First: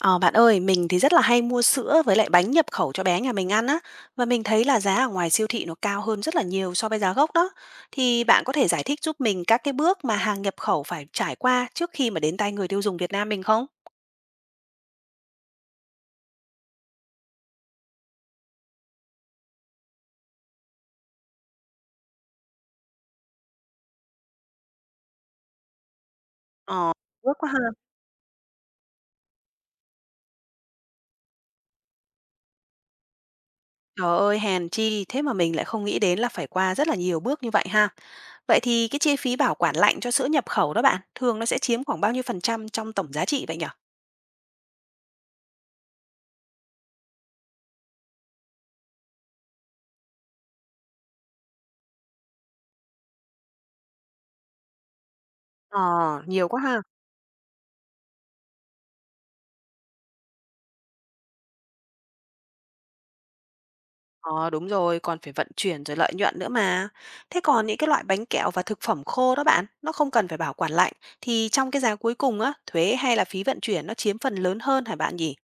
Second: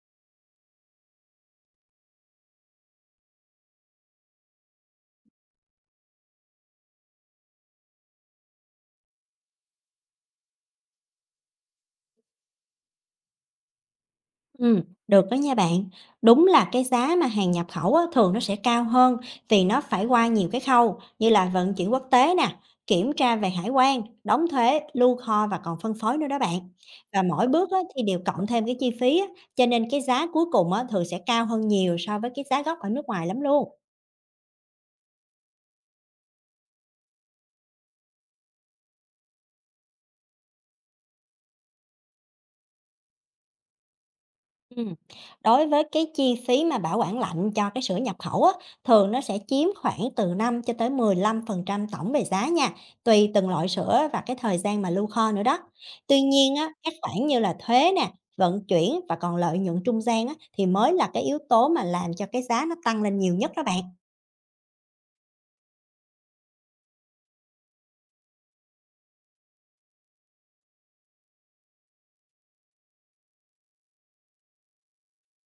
Ờ, bạn ơi, mình thì rất là hay mua sữa với lại bánh nhập khẩu cho bé nhà mình ăn á, và mình thấy là giá ở ngoài siêu thị nó cao hơn rất là nhiều so với giá gốc đó. Thì bạn có thể giải thích giúp mình các cái bước mà hàng nhập khẩu phải trải qua trước khi mà đến tay người tiêu dùng Việt Nam mình không? Ừm, được đó nha bạn. Đúng là cái giá mà hàng nhập khẩu á, thường nó sẽ cao hơn vì nó phải qua nhiều cái khâu như là vận chuyển quốc tế nè, kiểm tra về hải quan, đóng thuế, lưu kho và còn phân phối nữa đó bạn. Ờ, Và bước mỗi quá ha. bước á, thì đều cộng thêm cái chi phí á, cho nên cái giá cuối cùng á, thường sẽ cao hơn nhiều so với cái giá gốc ở nước ngoài lắm luôn. Trời ơi, hèn chi, thế mà mình lại không nghĩ đến là phải qua rất là nhiều bước như vậy ha. Vậy thì cái chi phí bảo quản lạnh cho sữa nhập khẩu đó bạn, thường nó sẽ chiếm khoảng bao nhiêu phần trăm trong tổng giá trị vậy nhở? Ừm, đối với cái chi phí mà bảo quản lạnh cho cái sữa nhập khẩu á, thường nó sẽ chiếm khoảng từ 5 cho tới 15% tổng về giá nha, tùy từng loại sữa và cái thời gian mà lưu kho nữa đó. Ờ, Tuy nhiều nhiên quá á, ha. các khoản như là thuế nè, vận chuyển và còn lợi nhuận trung gian á, thì mới là cái yếu tố mà làm cho cái giá nó tăng lên nhiều nhất đó bạn. Ờ, đúng rồi, còn phải vận chuyển rồi lợi nhuận nữa mà. Thế còn những cái loại bánh kẹo và thực phẩm khô đó bạn, nó không cần phải bảo quản lạnh thì trong cái giá cuối cùng á, thuế hay là phí vận chuyển nó chiếm phần lớn hơn hả bạn nhỉ?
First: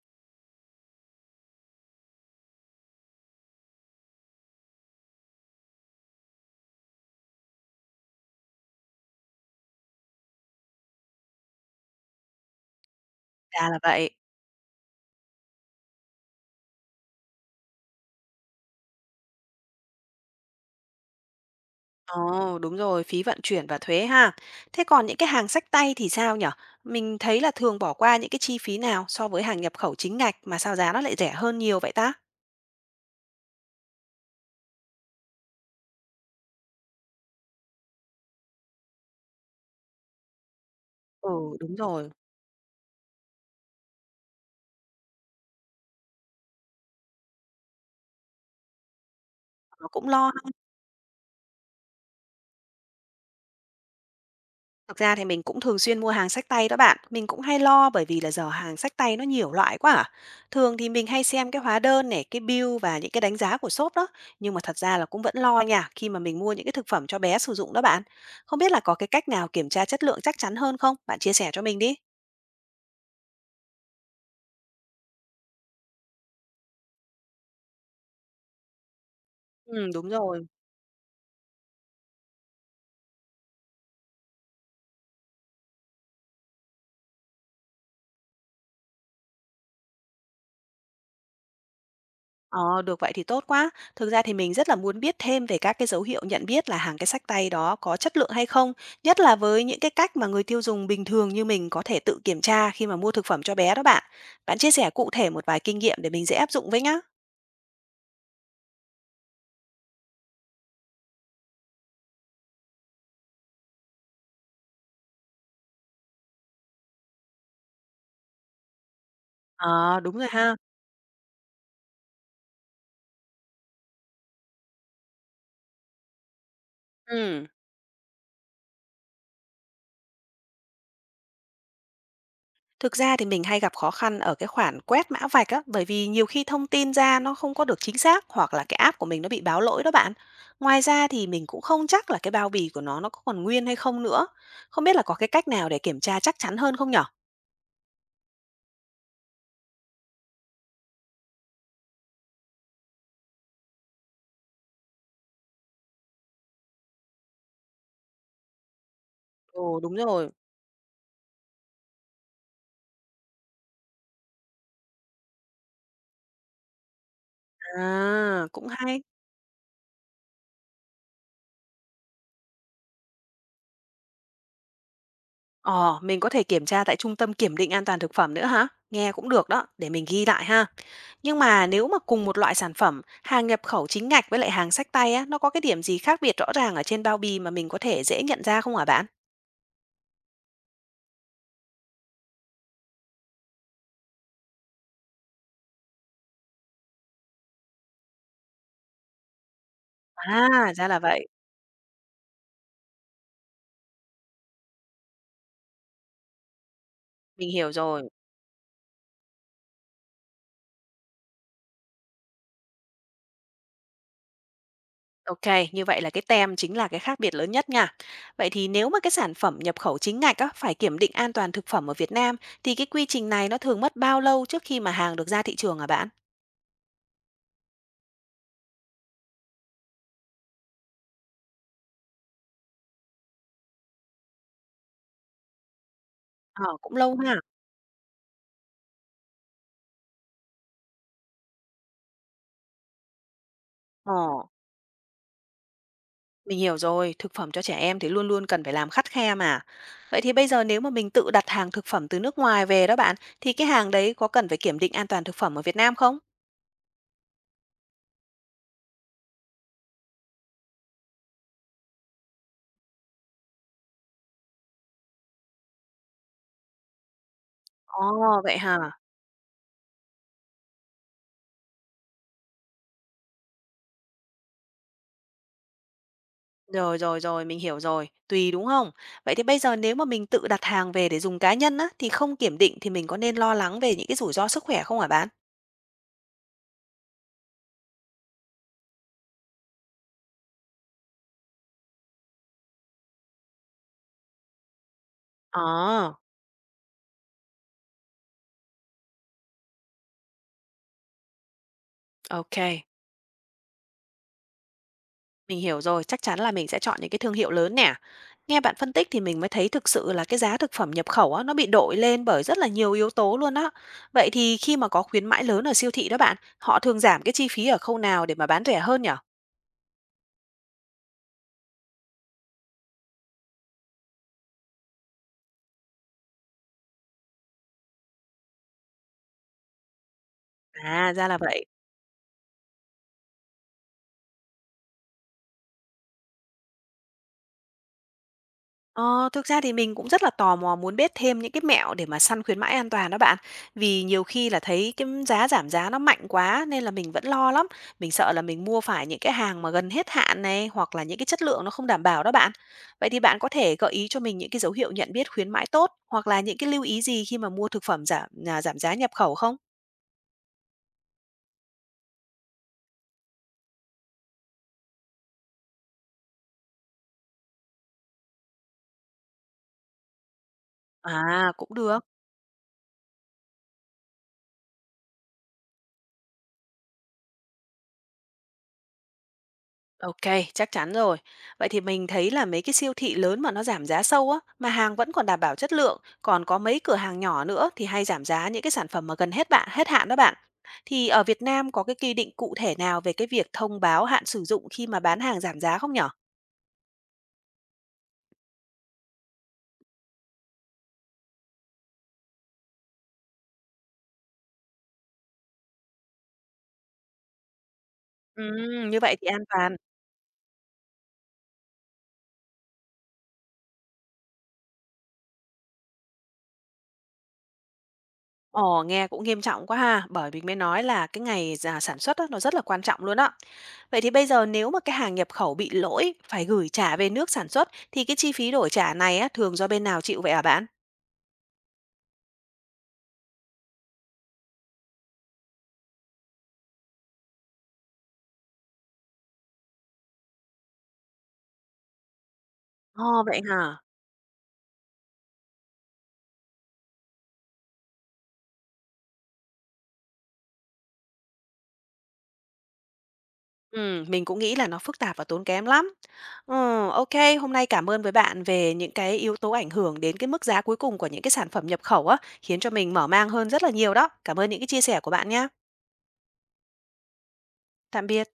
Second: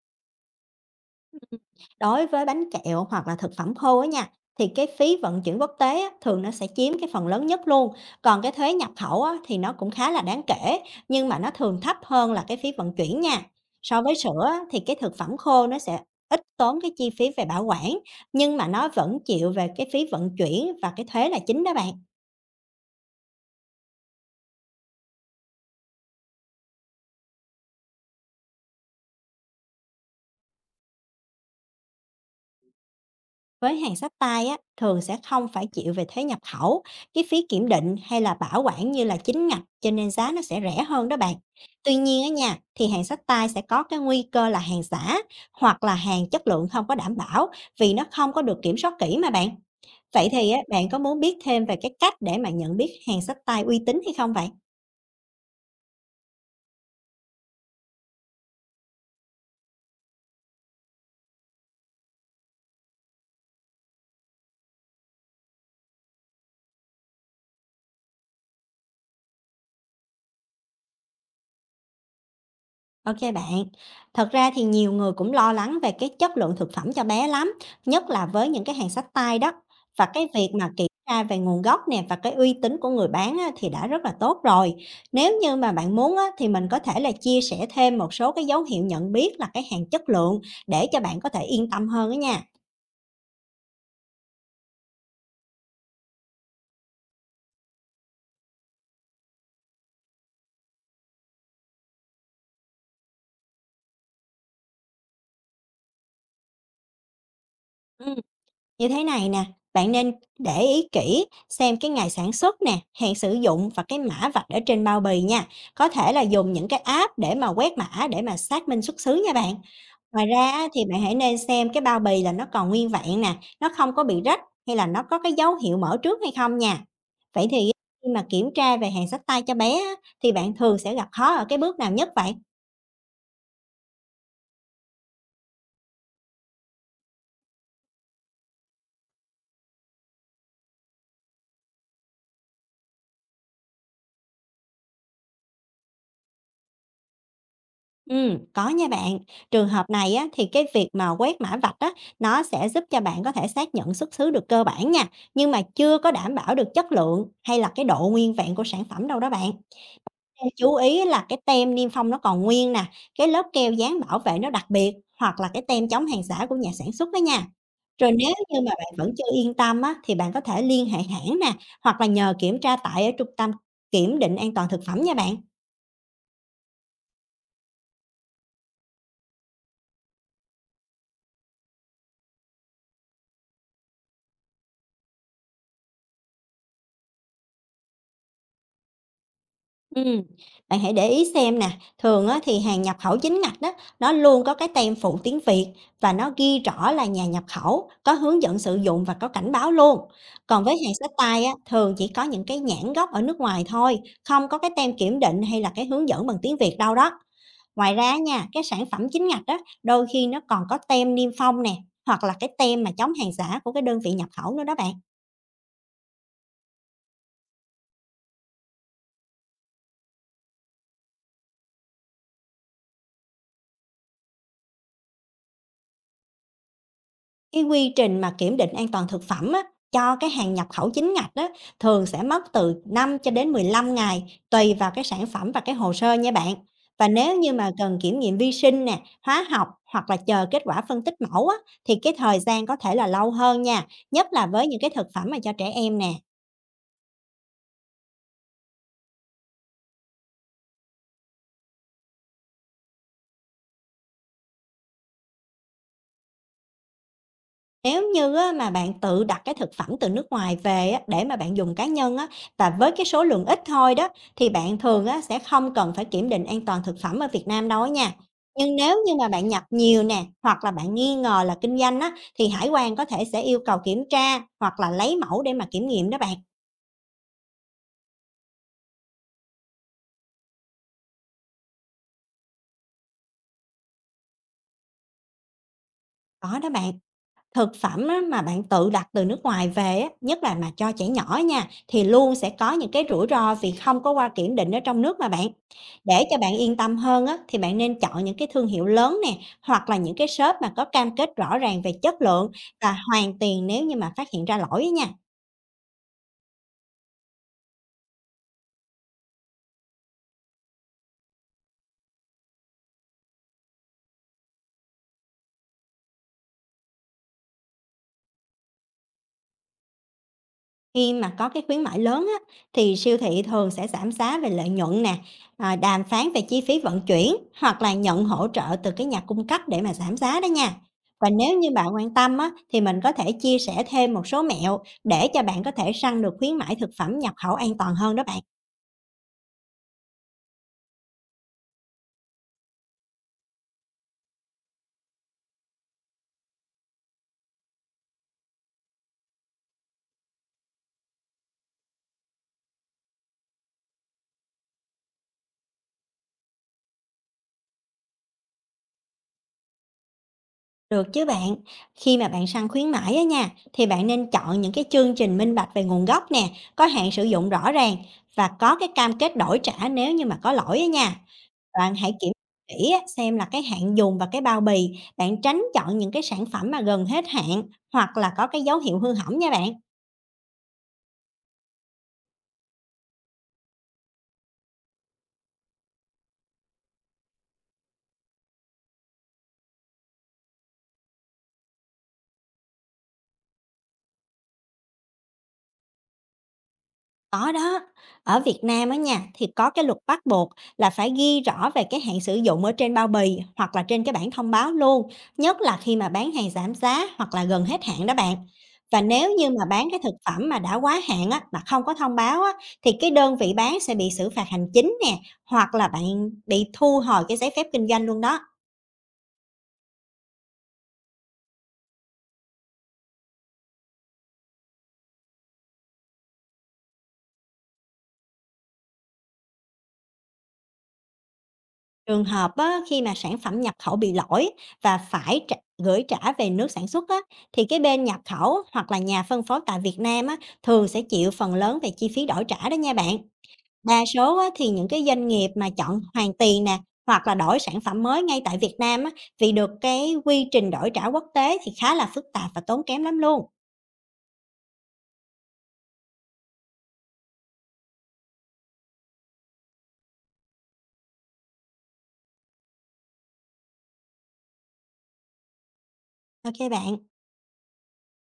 Đối với bánh kẹo hoặc là thực phẩm khô á nha, thì cái phí vận chuyển quốc tế á, thường nó sẽ chiếm cái phần lớn nhất luôn. Còn cái thuế nhập khẩu á, thì nó cũng khá là đáng kể, nhưng mà nó thường thấp hơn là cái phí vận chuyển nha. Ra là So vậy. với sữa á, thì cái thực phẩm khô nó sẽ ít tốn cái chi phí về bảo quản, nhưng mà nó vẫn chịu về cái phí vận chuyển và cái thuế là chính đó bạn. Ồ, đúng rồi, phí vận chuyển và thuế ha. Thế còn những cái hàng xách tay thì sao nhở? Mình thấy là thường bỏ qua những cái chi phí nào so với hàng nhập khẩu chính ngạch mà sao giá nó lại rẻ hơn nhiều vậy ta? Với hàng sách tay á, thường sẽ không phải chịu về thuế nhập khẩu, cái phí kiểm định hay là bảo quản như là chính ngạch, cho nên giá nó sẽ rẻ hơn đó Ừ, bạn. đúng Tuy rồi, nhiên á nha, thì hàng sách tay sẽ có cái nguy cơ là hàng giả hoặc là hàng chất lượng không có đảm bảo vì nó không có được kiểm soát kỹ mà bạn. nó cũng Vậy lo. thì á, bạn có muốn biết thêm về cái cách để mà nhận biết hàng sách tay uy tín hay không vậy? Thực ra thì mình cũng thường xuyên mua hàng xách tay đó bạn. Mình cũng hay lo bởi vì là giờ hàng xách tay nó nhiều loại quá à. Thường thì mình hay xem cái hóa đơn này, cái bill và những cái đánh giá của shop đó. Nhưng mà thật ra là cũng vẫn lo nha khi mà mình mua những cái thực phẩm cho bé sử dụng đó bạn. Không biết là có cái cách nào kiểm tra chất lượng chắc chắn hơn không? Bạn chia sẻ cho mình đi. OK bạn. Thật ra thì nhiều người cũng lo lắng về cái chất lượng thực phẩm cho bé lắm, nhất là với những cái hàng xách tay đó. Ừ, Và đúng cái rồi. việc mà kiểm tra về nguồn gốc nè và cái uy tín của người bán á, thì đã rất là tốt rồi. Nếu như mà bạn muốn á, thì mình có thể là chia sẻ thêm một số cái dấu hiệu nhận biết là cái hàng chất lượng để cho bạn có thể yên tâm hơn đó nha. Ờ, được vậy thì tốt quá. Thực ra thì mình rất là muốn biết thêm về các cái dấu hiệu nhận biết là hàng cái xách tay đó có chất lượng hay không, nhất là với những cái cách mà người tiêu dùng bình thường như mình có thể tự kiểm tra khi mà mua thực phẩm cho bé đó bạn. Bạn chia sẻ cụ thể một vài kinh nghiệm để mình dễ áp dụng với nhá. Ừ. Như thế này nè, bạn nên để ý kỹ xem cái ngày sản xuất nè, hạn sử dụng và cái mã vạch ở trên bao bì nha. Có thể là dùng những cái app để mà quét mã để mà xác minh xuất xứ nha bạn. Ờ, đúng Ngoài rồi ra ha. á, thì bạn hãy nên xem cái bao bì là nó còn nguyên vẹn nè, nó không có bị rách hay là nó có cái dấu hiệu mở trước hay không nha. Ừ. Vậy thì khi mà kiểm tra về hàng xách tay cho bé á, thì bạn thường sẽ gặp khó ở cái bước nào nhất vậy? Thực ra thì mình hay gặp khó khăn ở cái khoản quét mã vạch á, bởi vì nhiều khi thông tin ra nó không có được chính xác hoặc là cái app của mình nó bị báo lỗi đó bạn. Ngoài ra thì mình cũng không chắc là cái bao bì của nó có còn nguyên hay không nữa. Không biết là có cái cách nào để kiểm tra chắc chắn hơn không nhở? Có nha bạn. Trường hợp này á, thì cái việc mà quét mã vạch á, nó sẽ giúp cho bạn có thể xác nhận xuất xứ được cơ bản nha, nhưng mà chưa có đảm bảo được chất lượng hay là cái độ nguyên vẹn của sản phẩm đâu đó bạn. Ồ đúng rồi. Nên chú ý là cái tem niêm phong nó còn nguyên nè, cái lớp keo dán bảo vệ nó đặc biệt hoặc là cái tem chống hàng giả của nhà sản xuất đó nha. Rồi nếu À, như cũng mà bạn hay. vẫn chưa yên tâm á, thì bạn có thể liên hệ hãng nè, hoặc là nhờ kiểm tra tại ở trung tâm kiểm định an toàn thực phẩm nha bạn. Ờ, mình có thể kiểm tra tại trung tâm kiểm định an toàn thực phẩm nữa hả? Nghe cũng được đó, để mình ghi lại ha. Nhưng mà nếu mà cùng một loại sản phẩm, hàng nhập khẩu chính ngạch với lại hàng xách tay á, nó có cái điểm gì khác biệt rõ ràng ở trên bao bì mà mình có thể dễ nhận ra không hả bạn? Ừm, bạn hãy để ý xem nè, thường á thì hàng nhập khẩu chính ngạch đó, nó luôn có cái tem phụ tiếng Việt và nó ghi rõ là nhà nhập khẩu, có hướng dẫn sử dụng và có cảnh báo luôn. Còn À, với ra hàng là xách vậy. tay á, thường chỉ có những cái nhãn gốc ở nước ngoài thôi, không có cái tem kiểm định hay là cái hướng dẫn bằng tiếng Việt đâu đó. Mình hiểu Ngoài rồi. ra nha, cái sản phẩm chính ngạch đó, đôi khi nó còn có tem niêm phong nè, hoặc là cái tem mà chống hàng giả của cái đơn vị nhập khẩu nữa đó bạn. Ok, như vậy là cái tem chính là cái khác biệt lớn nhất nha. Vậy thì nếu mà cái sản phẩm nhập khẩu chính ngạch á, phải kiểm định an toàn thực phẩm ở Việt Nam, thì cái quy trình này nó thường mất bao lâu trước khi mà hàng được ra thị trường hả bạn? Cái quy trình mà kiểm định an toàn thực phẩm á, cho cái hàng nhập khẩu chính ngạch á, thường sẽ mất từ 5 cho đến 15 ngày, tùy vào cái sản phẩm và cái hồ sơ nha bạn. Ờ, cũng Và lâu ha. nếu như mà cần kiểm nghiệm vi sinh nè, hóa học hoặc là chờ kết quả phân tích mẫu á, thì cái thời gian có thể là lâu hơn nha, Ờ. nhất là với những cái thực phẩm mà cho trẻ em nè. Mình hiểu rồi, thực phẩm cho trẻ em thì luôn luôn cần phải làm khắt khe mà. Vậy thì bây giờ nếu mà mình tự đặt hàng thực phẩm từ nước ngoài về đó bạn, thì cái hàng đấy có cần phải kiểm định an toàn thực phẩm ở Việt Nam không? Nếu như á, mà bạn tự đặt cái thực phẩm từ nước ngoài về á, để mà bạn dùng cá nhân á, và với cái số lượng ít thôi đó, thì bạn thường á, sẽ không cần phải kiểm định an toàn thực phẩm ở Việt Nam đâu á nha. Ồ, vậy Nhưng hả? nếu như mà bạn nhập nhiều nè, hoặc là bạn nghi ngờ là kinh doanh á, thì hải quan có thể sẽ yêu cầu kiểm tra hoặc là lấy mẫu để mà kiểm nghiệm đó bạn. Rồi rồi rồi, mình hiểu rồi. Tùy đúng không? Vậy thì bây giờ nếu mà mình tự đặt hàng về để dùng cá nhân á, thì không kiểm định thì mình có nên lo lắng về những cái rủi ro sức khỏe không hả bạn? Có đó bạn. Thực phẩm á, mà bạn tự đặt từ nước ngoài về á, nhất là mà cho trẻ nhỏ nha, thì luôn sẽ có những cái rủi ro vì không có qua kiểm định ở trong nước mà bạn. Ờ, Để cho bạn yên tâm hơn á, thì bạn nên chọn những cái thương hiệu lớn nè, hoặc là những cái shop mà có cam kết rõ ràng về chất lượng ok. và hoàn tiền nếu như mà phát hiện ra lỗi á nha. Mình hiểu rồi, chắc chắn là mình sẽ chọn những cái thương hiệu lớn nè. Nghe bạn phân tích thì mình mới thấy thực sự là cái giá thực phẩm nhập khẩu á, nó bị đội lên bởi rất là nhiều yếu tố luôn á. Vậy thì khi mà có khuyến mãi lớn ở siêu thị đó bạn, họ thường giảm cái chi phí ở khâu nào để mà bán rẻ hơn nhở? Khi mà có cái khuyến mãi lớn á, thì siêu thị thường sẽ giảm giá về lợi nhuận nè, đàm phán về chi phí vận chuyển hoặc là nhận hỗ trợ từ cái nhà cung cấp để mà giảm giá đó nha. À, ra Và là nếu vậy. như bạn quan tâm á, thì mình có thể chia sẻ thêm một số mẹo để cho bạn có thể săn được khuyến mãi thực phẩm nhập khẩu an toàn hơn đó bạn. Ờ, thực ra thì mình cũng rất là tò mò muốn biết thêm những cái mẹo để mà săn khuyến mãi an toàn đó bạn. Vì nhiều khi là thấy cái giá giảm giá nó mạnh quá nên là mình vẫn lo lắm. Mình sợ là mình mua phải những cái hàng mà gần hết hạn này hoặc là những cái chất lượng nó không đảm bảo đó bạn. Vậy thì bạn có thể gợi ý cho mình những cái dấu hiệu nhận biết khuyến mãi tốt hoặc là những cái lưu ý gì khi mà mua thực phẩm giảm giá nhập khẩu không? Được chứ bạn, khi mà bạn săn khuyến mãi á nha, thì bạn nên chọn những cái chương trình minh bạch về nguồn gốc nè, có hạn sử dụng rõ ràng và có cái cam kết đổi trả nếu như mà có lỗi á nha. À, cũng Bạn được. hãy kiểm tra kỹ á, xem là cái hạn dùng và cái bao bì, bạn tránh chọn những cái sản phẩm mà gần hết hạn hoặc là có cái dấu hiệu hư hỏng nha bạn. OK, chắc chắn rồi. Vậy thì mình thấy là mấy cái siêu thị lớn mà nó giảm giá sâu á, mà hàng vẫn còn đảm bảo chất lượng, còn có mấy cửa hàng nhỏ nữa thì hay giảm giá những cái sản phẩm mà hết hạn đó bạn. Thì ở Việt Nam có cái quy định cụ thể nào về cái việc thông báo hạn sử dụng khi mà bán hàng giảm giá không nhở? Có đó, ở Việt Nam á nha thì có cái luật bắt buộc là phải ghi rõ về cái hạn sử dụng ở trên bao bì hoặc là trên cái bảng thông báo luôn, nhất là khi mà bán hàng giảm giá hoặc là gần hết hạn đó bạn. Như Và vậy thì nếu an như mà toàn. bán cái thực phẩm mà đã quá hạn á, mà không có thông báo á, thì cái đơn vị bán sẽ bị xử phạt hành chính nè, hoặc là bạn bị thu hồi cái giấy phép kinh doanh luôn đó. Ồ, nghe cũng nghiêm trọng quá ha, bởi mình mới nói là cái ngày sản xuất á, nó rất là quan trọng luôn á. Vậy thì bây giờ nếu mà cái hàng nhập khẩu bị lỗi phải gửi trả về nước sản xuất thì cái chi phí đổi trả này á, thường do bên nào chịu vậy hả bạn? Trường hợp á, khi mà sản phẩm nhập khẩu bị lỗi và phải trả, gửi trả về nước sản xuất á, thì cái bên nhập khẩu hoặc là nhà phân phối tại Việt Nam á, thường sẽ chịu phần lớn về chi phí đổi trả đó nha bạn. Ồ, vậy hả? Đa số á, thì những cái doanh nghiệp mà chọn hoàn tiền nè hoặc là đổi sản phẩm mới ngay tại Việt Nam á, vì được cái quy trình đổi trả quốc tế thì khá là phức tạp và tốn kém lắm luôn. Ừ, mình cũng nghĩ là nó phức tạp và tốn kém lắm. Ừ, ok, hôm nay cảm ơn với bạn về những cái yếu tố ảnh hưởng đến cái mức giá cuối cùng của những cái sản phẩm nhập khẩu á, khiến cho mình mở mang hơn rất là nhiều đó. Cảm ơn những cái chia sẻ của bạn nhé. OK bạn. Tạm biệt.